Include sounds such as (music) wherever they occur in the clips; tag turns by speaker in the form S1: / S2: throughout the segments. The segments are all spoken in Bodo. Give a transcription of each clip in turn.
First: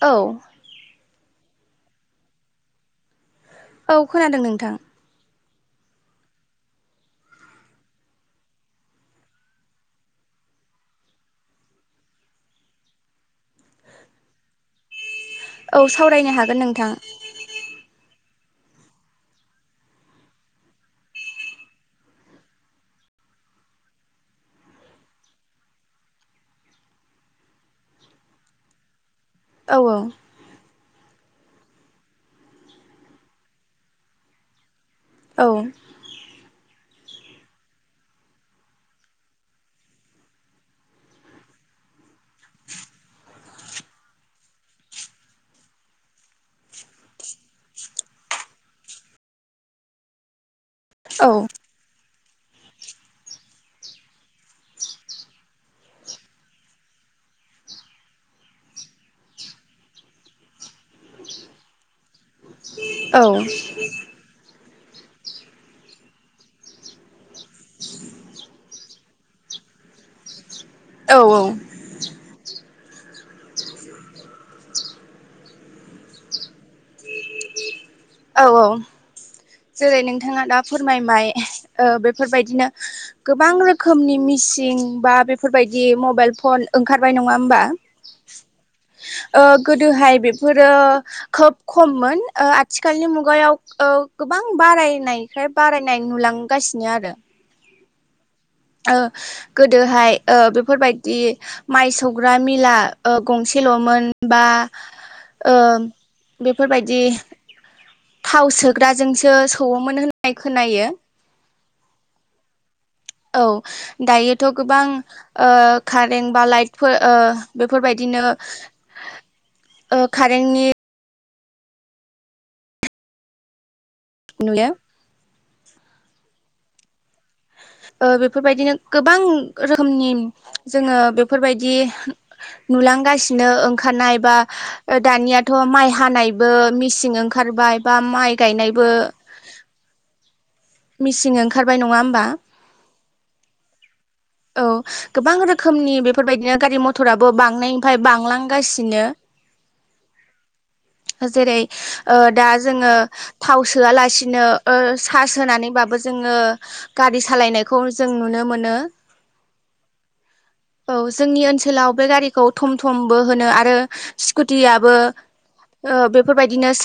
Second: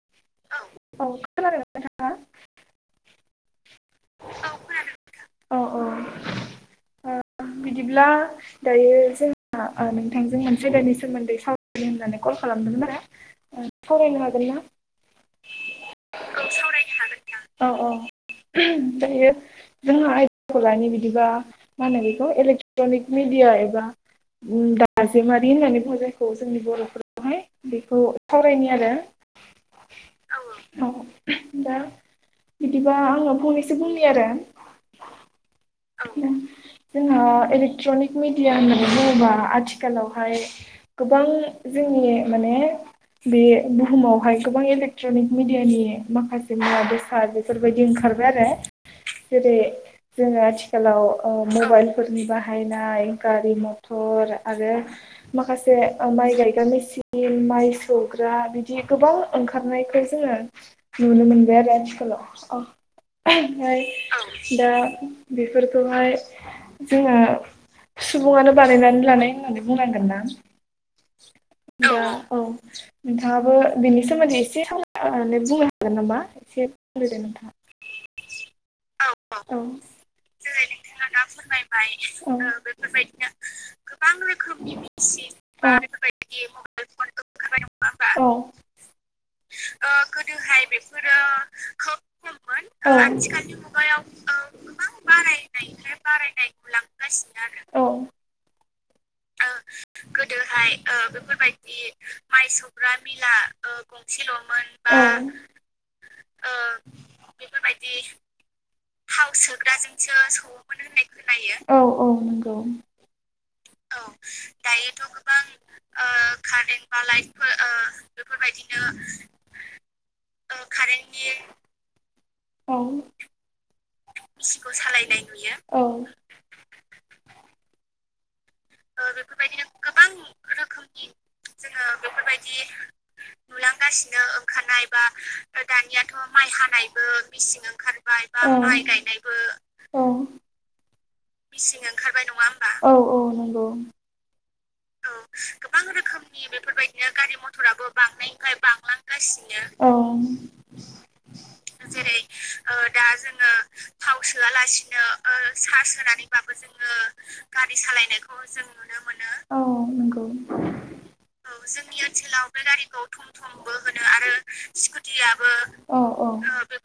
S1: औ।
S2: औ औ खोनादोंना नोंथां।
S1: औ खोनादों नोंथां।
S2: औ औ बिदिब्ला दयो जोंहा आ नोंथांजों मोनसे आयदानि सोमोन्दै सावरायनो होननानै कल खालामदोंमोन आरो ओ सावरायनो हागोन ना
S1: औ सावरायनो
S2: औ
S1: हागोन नोंथां
S2: सावरायनो हागोन नोंथां। औ औ दायो जोंहा आयदाखौ लानि बिदिबा मा होनो इलेक्ट्रनिक मिडिया एबा दाजेमारि होननानै बुंङो जायखौ जोंनि बरफोरा बेहाय बेखौ सावरायनि आरो
S1: औ औ
S2: औ औ बिदिबा आङो फंनैसो बुंनि आरो
S1: औ
S2: जोंहा इलेक्ट्रनिक मिडिया होननानै बुङोबा आथिखालावहाय गोबां जोंनि माने बे बुहुमावहाय गोबां इलेक्ट्रनिक मिडियानि माखासे मुवा बेसाद बेफोरबायदि ओंखारबाय आरो जेरै जोङो आथिखालाव
S1: औ
S2: मबाइल फोरनि बाहायनाय गारि मथर आरो माखासे ओ माइ गायग्रा मेचिन माइ सौग्रा बिदि गोबां ओंखारनायखौ जोङो नुनो मोनबाय आरो आथिखालाव ओमफाय औ दा बेफोरखौहाय जोंहा सुबुङानो बानायनानै लानाय होननानै बुंनांगोन ना
S1: औ औ
S2: दा औ औ नोंथाङाबो बिनि सोमोन्दै एसे सम लानानै बुंनो हागोन नामा एसे बुंग्रोदो नोंथाङा
S1: औ औ
S2: औ
S1: जेरै नोंथाङा दा फोरमायमाय ओ
S2: औ
S1: बेफोरबायदिनो गोबां रोखोमनि मिसिं बा बेफोर बेफोरबायदि मबाइल फन ओंखारबाय नङा होमबा
S2: होमबा
S1: ओ गोदोहाय बेफोरो खोब खममोन ओ आथिखालनि मुगायाव ओ गोबां बारायनाय फ्राय बारायनाय नुलांगासिनो आरो।
S2: औ।
S1: ओ गोदोहाय ओ बेफोरबायदि माइ सौग्रा मिला ओ गंसेलमोन बा ओ
S2: औ।
S1: बेफोरबायदि
S2: बेफोरबायदि
S1: थाव
S2: थाव
S1: सोग्राजोंसो सौवोमोन
S2: सोग्राजोंसो
S1: होननाय
S2: सौवोमोन
S1: खोनायो
S2: होननाय खोनायो।
S1: औ
S2: औ
S1: दायोथ' गोबां
S2: दायोथ' गोबां
S1: ओ
S2: ओ
S1: कारेन्ट बा
S2: कारेन्ट
S1: लाइटफोर
S2: बा
S1: ओ
S2: लाइटफोर ओ
S1: बेफोरबायदिनो
S2: बेफोर बेबायदिनो
S1: ओ कारेन्टनि नुयो
S2: बिसिखौ सालायनाय नुयो।
S1: ओ‌ बेफोरबायदिनो गोबां रोखोमनि जोङो बेफोरबायदि नुलांगासिनो ओंखारनाय बा ओ दानियाथ' माइ हानायबो मिसिं ओंखारबाय बा माइ गायनायबो
S2: मिसिं ओंखारबाय नङा होमबा?
S1: औ। गोबां रोखोमनि बेफोरबायदिनो गारि मथराबो बांनायनिफ्राय बांलांगासिनो।
S2: औ।
S1: जेरै
S2: जेरै
S1: दा
S2: ओ
S1: जोङो
S2: दा जोङो
S1: थाव
S2: थाव
S1: सोआलासिनो ओ
S2: सोयालासिनो
S1: सार्स
S2: ओ चार्ज
S1: होनानैबाबो जोङो
S2: होनानैबाबो जोङो
S1: गारि
S2: गारि
S1: सालायनायखौ जों
S2: सालायनायखौ
S1: नुनो
S2: जों
S1: मोनो
S2: नुनो मोनो। औ
S1: औ जोंनि ओनसोलाव
S2: जोंनि
S1: बे गारिखौ
S2: ओनसोलाव बे
S1: थम
S2: गारिखौ
S1: थमबो
S2: थम
S1: होनो
S2: थमबो
S1: आरो
S2: होनो आरो
S1: स्कुटियाबो
S2: स्कुटियाबो
S1: ओ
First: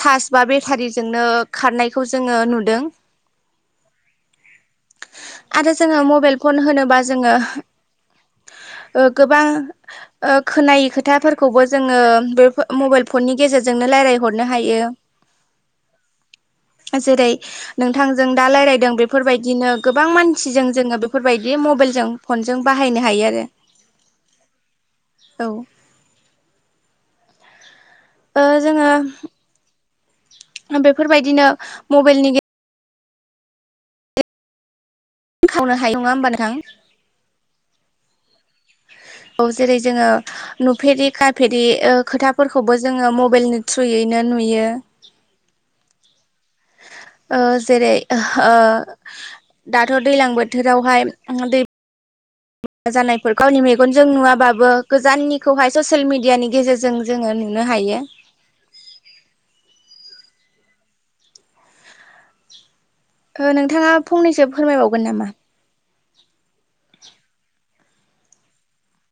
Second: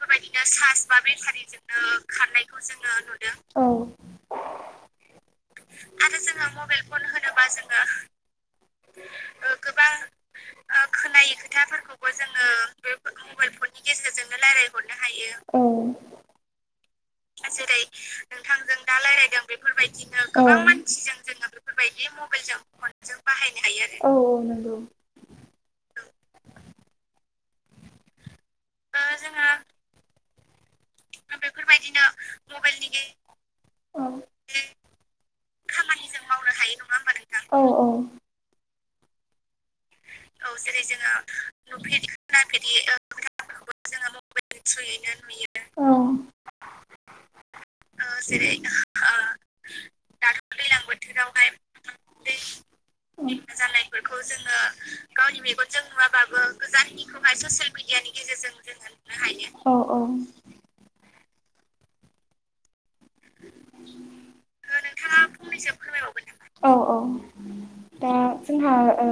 S1: चार्ज बा
S2: सार्स बा
S1: बेटारिजोंनो
S2: बेथारिजोंनो
S1: खारनायखौ जोङो
S2: खारनायखौ
S1: नुदों
S2: जोङो नुदों। औ।
S1: आरो जोङो मबेल फन होनोबा जोङो ओ गोबां ओ खोनायै खोथाफोरखौबो जोङो बेफोर मबाइल फननि गेजेरजोंनो रायलायहर नो हायो जेरै नों थांजों दा लायरायदों बेफोरबायदिनो गोबां मानसिजों जोङो बेफोरबायदि मबाइलजों फनजों बाहायनो हायो आरो
S2: औ औ नंगौ
S1: औ। ओ जोङो
S2: ओ जोंहा
S1: बेफोरबायदिनो मबेलनि गे
S2: (unintelligible)
S1: खावनो हायो नङा होमबा नोंथां?
S2: औ औ।
S1: औ जेरै जो‌‌ङो नुफेरि खाफेरि ओ खोथाफोरखौबो जोङो मबेलनि थ्रुयैनो नुयो।
S2: औ
S1: ओ जेरै ओह दाथ' दैलां बोथोरावहाय दै
S2: दै
S1: जानायफोरखौ गावनि मेगनजों नुवाबाबो गोजाननिखौहाय ससियेल मिडियानि गेजेरजों जोङो नुनो हायो।
S2: औ औ।
S1: ओ नोंथाङा फंनैसो फोरमायबावगोन नामा?
S2: फंनैसो फोरमायबावगोन नामा औ औ। दा जोंहा ओ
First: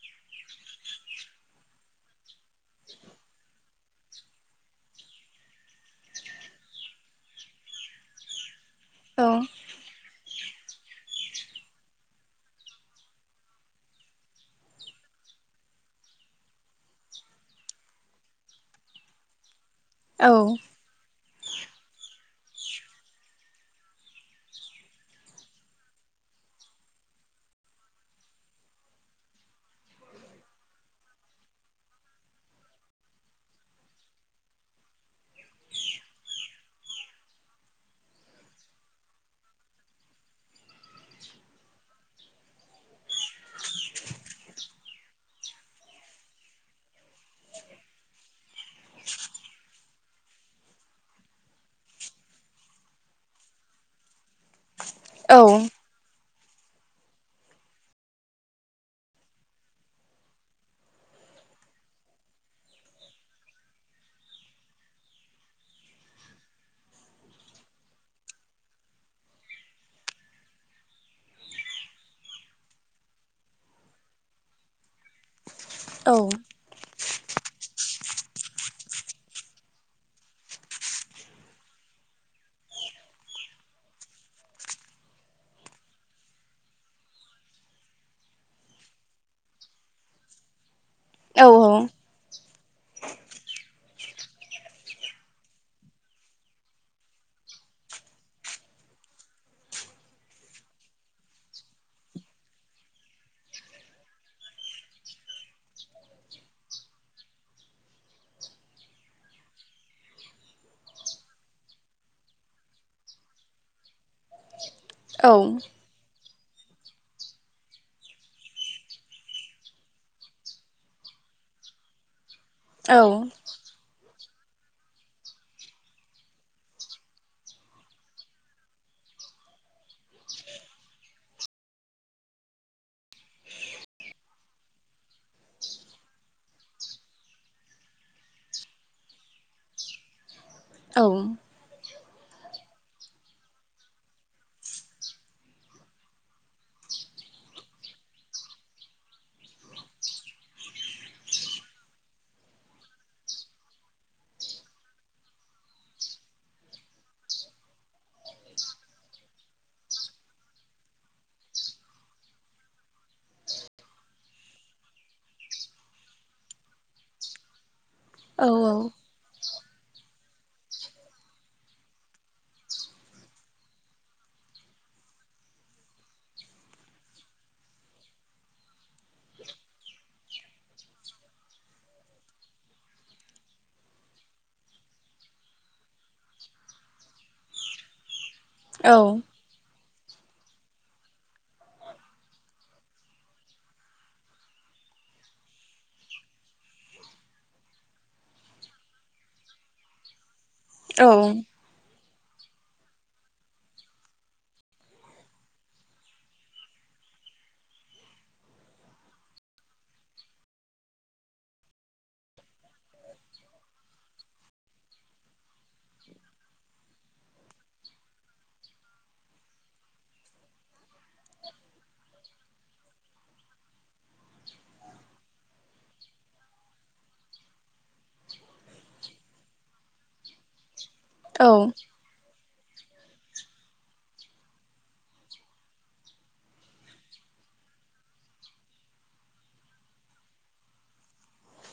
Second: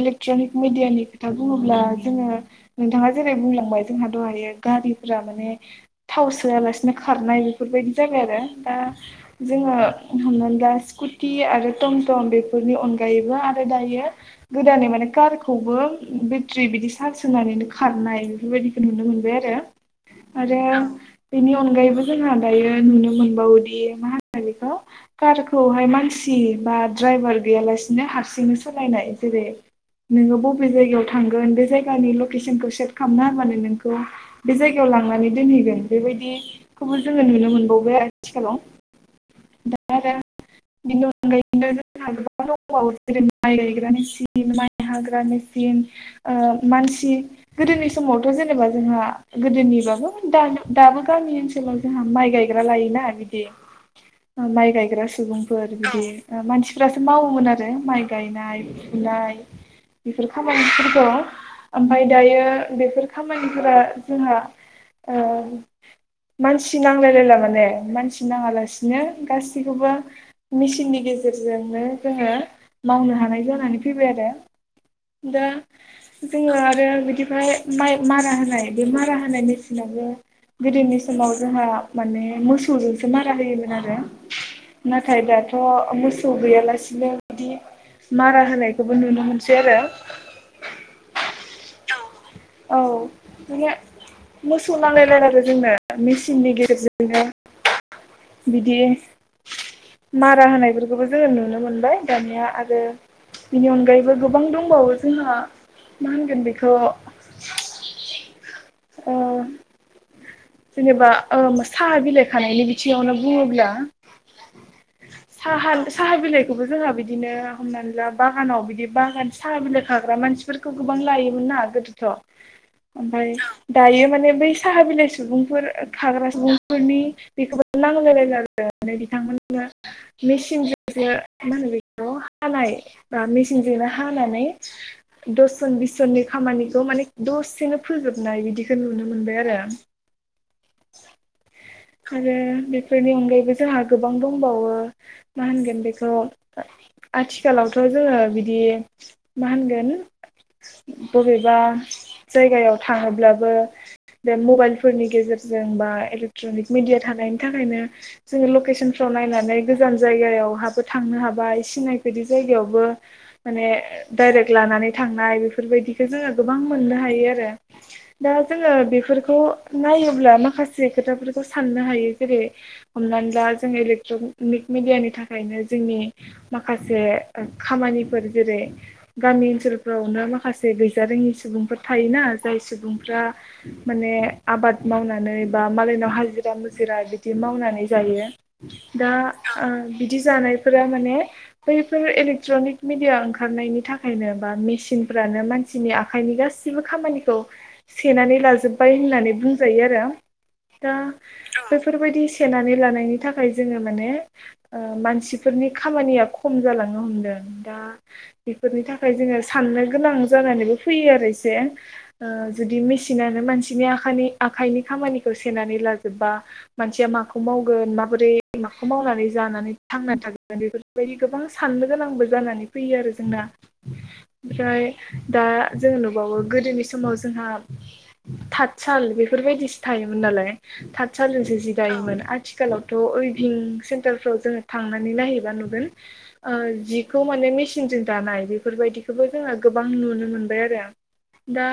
S2: इलेक्ट्रनिक मिडियानि खोथा बुङोब्ला जोङो। नोंथाङा जेरै बुंलांबाय जोंहा दहायो गारिफोरा माने। थाव सोआलासिनो खारनाय बेफोरबायदि जाबाय आरो दा
S1: औ
S2: जोङो हमनानै। दा स्कुटि आरो टमटम बेफोरनि अनगायैबो आरो दायो। गोदानै माने कारखौबो बेट्रि बिदि सार्ज होनानैनो खारनाय बेफोरबायदि। नुनो मोनबाय आरो
S1: औ
S2: आरो बेनि अनगायैबो जोंहा दायो नुनो मोनबावोदि मा होनो बेखौ। कारखौहाय मानसि बा द्राइभार गैयालासिनो हारसिंनो सालायनाय जेरै नोङो बबे जायगायाव थांगोन बे जायगानि लकेसनखौ सेट खालामना होबानो नोंखौ। बे जायगायाव लांनानै दोनहैगोन बेबायदि खौबो जोङो नुनो मोनबावबाय आथिखालाव। (unintelligible) बेनि अनगायैबो जोङो। (inaudible) जेरै माइ गायग्रा मेसिन माइ हाग्रा मेसिन। ओ मानसि। गोदोनि समावथ' जेनेबा जोंहा गोदोनिबाबो (unintelligible) दाबो गामि ओनसोल। (unintelligible) जोंहा माइ गायग्रा लायोना बिदि माइ गायग्रा सुबुंफोर बिदि। ओ मानसिफ्रासो मावोमोन आरो माइ गायनाय फुनाय। बेफोर खामानिफोरखौ। ओमफाय दायो बेफोर खामानिफोरा जोंहा ओ मानसि नांलायलायला माने मानसि नाङालासिनो गासैखौबो। मेसिननि गेजेरजोंनो जोङो मावनो हानाय जानानै फैबाय आरो। दा जोङो आरो बिदिफ्राय। माइ मारा होनाय बे मारा होनाय मेसिनाबो। गोदोनि समाव जोंहा माने मोसौजोंसो मारा होयोमोन आरो। नाथाय दाथ' मोसौ गैयालासिनो बिदि मारा होनायखौबो नुनो मोनसै आरो।
S1: औ औ।
S2: औ (unintelligible) मोसौ नांलाय लायला आरो जोंनो मेसिननि गेजेरजोंनो बिदि मारा होनायफोरखौबो जोङो नुनो मोनबाय दानिया आरो बेनि अनगायैबो गोबां दंबावो जोंहा मा होनगोन बेखौ ओ जेनेबा ओ साहा बिलाइ खानायनि बिथिंआवनो बुङोब्ला साहा साहा बिलायखौबो जोंहा बिदिनो हमनानै ला बागानाव बिदि बागान साहा बिलाइ खाग्रा मानसिफोर खौ गोबां लायोमोन ना गोदोथ' ओमफ्राय दायो माने बै साहा बिलाइ सुबुंफोर खाग्रा सुबुंफोरनि बेखौबो नांलाय लायला आरो बिथांमोननो मेचिनजोंसो मा होनो बेखौ हानाय बा मेचिनजोंनो हानानै दसजन बिस जननि खामानिखौ माने दसेनो फोजोबनाय बिदिखौ नुनो मोनबाय आरो।
S1: औ।
S2: आरो बेफोरनि अनगायैबो जोंहा गोबां दंबावो। मा होनगोन बेखौ आथिखालावथ' जोङो बिदि मा होनगोन? बबेबा जायगायाव थाङोब्लाबो बे मबाइल फोरनि गेजेरजों बा इलेक्ट्रनिक मिडिया थानायनि थाखायनो जोङो लकेसनफ्राव नायनानै गोजान जायगायावहाबो थांनो हाबाय सिनाय बायदि जायगायावबो माने डाइरेक्ट लानानै थांनाय बेफोरबायदिखौ जोङो गोबां मोननो हायो आरो। दा
S1: औ
S2: जोङो बेफोरखौ नायोब्ला माखासे खोथाफोरखौ साननो हायो जेरै हमनानै ला जों इलेक्ट्रनिक मिडियानि थाखायनो जोंनि माखासे ओ खामानिफोर जेरै गामि ओनसोलफ्रावनो माखासे गैजारोङि सुबुंफोर थायोना, जाय सुबुंफ्रा माने आबाद मावनानै बा मालायनाव हाजिरा मुजिरा बिदि मावनानै जायो, दा बिदि जानायफोरा माने बैफोर इलेक्ट्रनिक मिडिया ओंखारनायनि थाखायनो बा मेसिनफ्रानो मानसि नि आखाइनि गासिबो खामानिखौ सेनानै लाजोब्बाय होननानै बुंजायो आरो दा बेफोरबायदि सेनानै लानायनि थाखाय जोङो माने ओ मानसिफोरनि खामानिया हमदों दा बेफोरनि थाखाय जोङो साननो गोनां जानानैबो फैयो आरो एसे। ओ जुदि मेसिनानो मानसिनि आखानि आखाइनि लाजोबबा मानसिया माखौ मावगोन माबोरै माखौ मावनानै जानानै थांनानै थागोन बेफोर बायदि गोबां साननो गोनांबो जानानै फैयो आरो जोंना। ओमफ्राय दा जोङो नुबावो गोदोनि समाव जोंहा थतसाल बेफोरबायदिसो थायोमोन नालाय थतसालजोंसो जि दायोमोन। आरो आथिखालावथ' उइभं सेन्टारफ्राव जोङो थांनानै नायहैबा नुगोन। ओ जिखौ माने मेसिनजों दानाय बेफोरबायदिखौबो जोङो गोबां नुनो मोनबाय आरो। दा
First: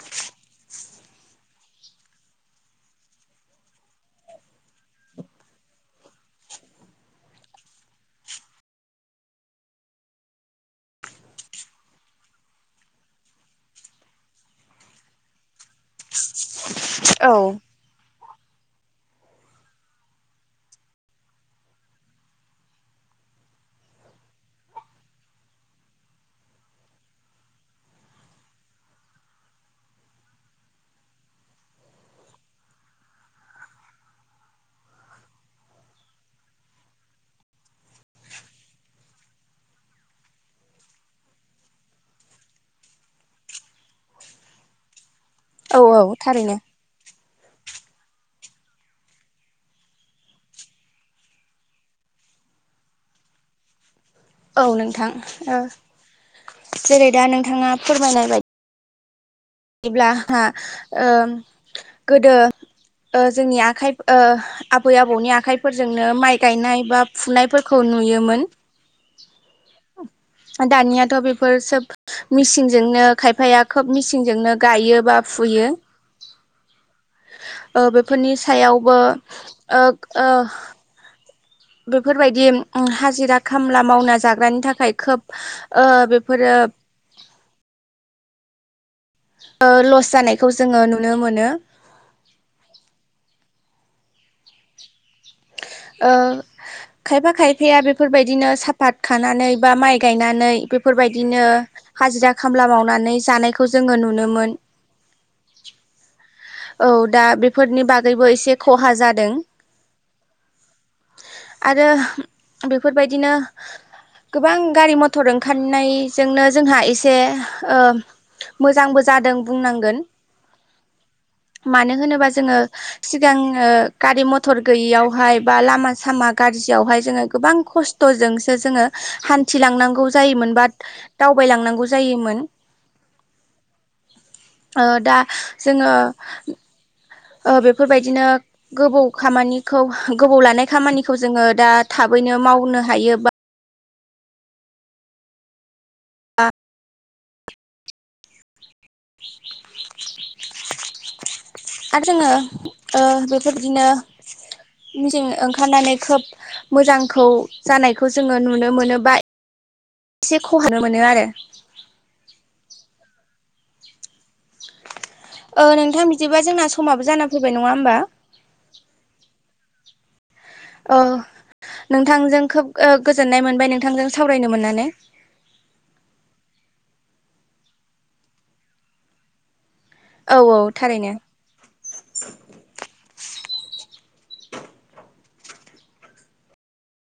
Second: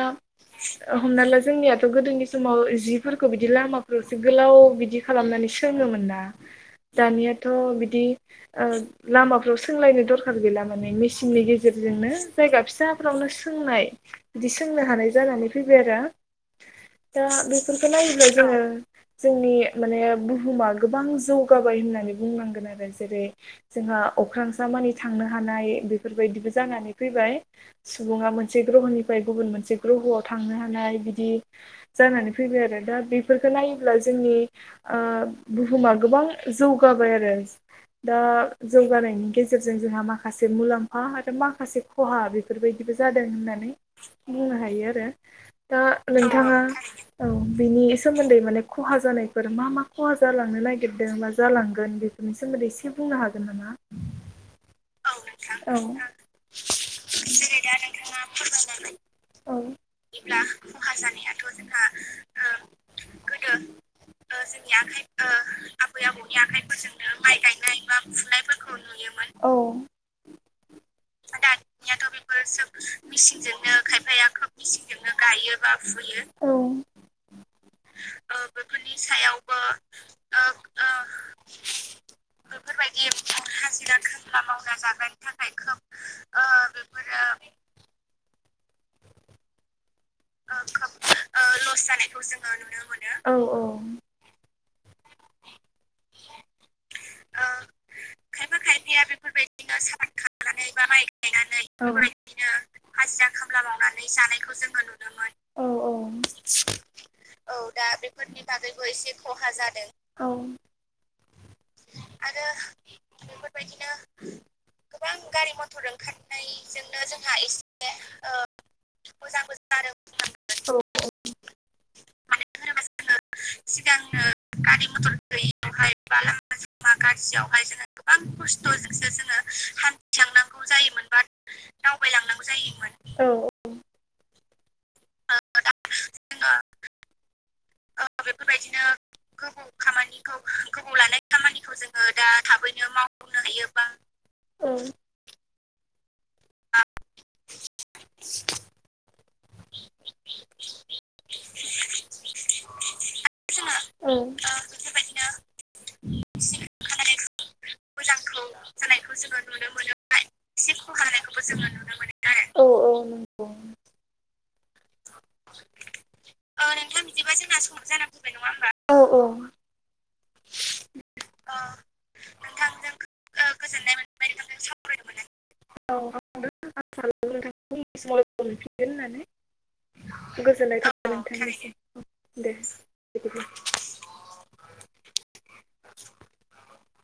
S2: हमना ला जोंनियाथ' गोदोनि समाव जिफोरखौ बिदि लामाफोरावसो गोलाव बिदि खालामनानै सोङोमोन ना। दानियाथ' बिदि ओ लामाफ्राव सोंलायनो दरखार गैला माने मेसिननि गेजेरजोंनो जायगा फिसाफ्रावनो सोंनाय बिदि सोंनो हानाय जानानै फैबाय आरो दा बेफोरखौ नायोब्ला जोङो जोंनि माने बुहुमा गोबां जौगाबाय होननानै बुंनांगोन आरो जेरै जोंहा अख्रांसा मानि थांनो हानाय बेफोरबायदिबो जानानै फैबाय। सुबुङा मोनसे ग्रहनिफ्राय गुबुन मोनसे ग्रह'आव थांनो हानाय बिदि जानायनै फैबाय आरो दा बेफोरखो नायोब्ला जोंनि आ बुहुमा गोबां जौगाबाय आरो। दा जौगानायनि गेजेरजों जोंहा माखासे मुलाम्फा आरो माखासे खहा बेफोरबायदिबो जादों होननानै बुंनो हायो आरो
S1: औ
S2: दा
S1: थारैनो
S2: नोंथाङा औ बिनि सोमोन्दै माने खहा जानायफोर मा मा खहा जालांनो नागिरदों मा जालांगोन बे बेनि सोमोन्दै एसे बुंनो हागोन नामा?
S1: औ
S2: औ नोंथां
S1: ओ
S2: औ जेरै दा नोंथाङा फोरमायाय बायदि औ
S1: बायदिब्ला
S2: जेब्ला
S1: हा
S2: खहा
S1: ओ
S2: जानायाथ' जोंहा
S1: गोदो ओ जोंनि आखाइ ओ आबै आबौनि आखाइफोरजोंनो माइ गायनाय बा फुनायफोरखौ नुयोमोन
S2: औ
S1: दानियाथ' बेफोर सोब मिसिनजोंनो खायफाया खोब मिसिन जोंनो गायो बा फुयो। ओ बेफोरनि सायावबो ओग ओ। बेफोरबायदि हाजिरा खामला मावना जाग्रानि थाखाय खोब ओ बेफोरो
S2: (unintelligible)
S1: ओ लस जानायखौ जोङो नुनो मोनो।
S2: लस जानायखौ जोङो नुनो मोनो। औ औ।
S1: ओ खायफा खायफाया बेफोरबायदिनो साफात खानानै बा माइ गायनानै बेफोरबायदिनो
S2: औ
S1: हाजिरा खामला मावनानै जानायखौ जोङो नुनो मोन
S2: औ औ।
S1: औ दा बेफोरनि बागैबो एसे खहा जादों।
S2: जादों। औ।
S1: आरो बेफोरबायदिनो गोबां गारि मथर ओंखारनायजोंनो जोंहा एसे ओ मोजांबो जादों बुंनांगोन।
S2: औ औ।
S1: मानो होनोबा जोङो सिगां ओ गारि मथर गैयियावहाय बा लामा सामा गाज्रियावहाय जोङो गोबां खस्थ'जोंसो जोङो हान्थिलांनांगौ जायोमोन बाट दावबायलांनांगौ जायोमोन। ओ दा जोङो ओ बेफोरबायदिनो गोबौ खामानिखौ गोबाव लानाय खामानिखौ जोङो दा थाबैनो मावनो हायो बा
S2: हायो बा उम
S1: आ
S2: (inaudible)
S1: (inaudible)
S2: (inaudible)
S1: आरो जोङो ओ बेफोरबायदिनो जों ओंखारनानै खोब मोजांखौ जानायखौ जोङो नुनो मोनो बा (unintelligible) नुनो मोनो आरो।
S2: औ औ नंगौ।
S1: ओ नोंथां बिदिबा जोंना समाबो जाना फैबाय नङा होमबा?
S2: नङा होमबा? औ औ
S1: औ नोंथांजों खोब गोजोननाय मोनबाय नोंथांजों सावरायनो मोननानै।
S2: (unintelligible)
S1: औ औ
S2: गोजोन्नाय
S1: थारैनो
S2: थाबाय नोंथांनिसिम दे। बिदिब्ला (inaudible)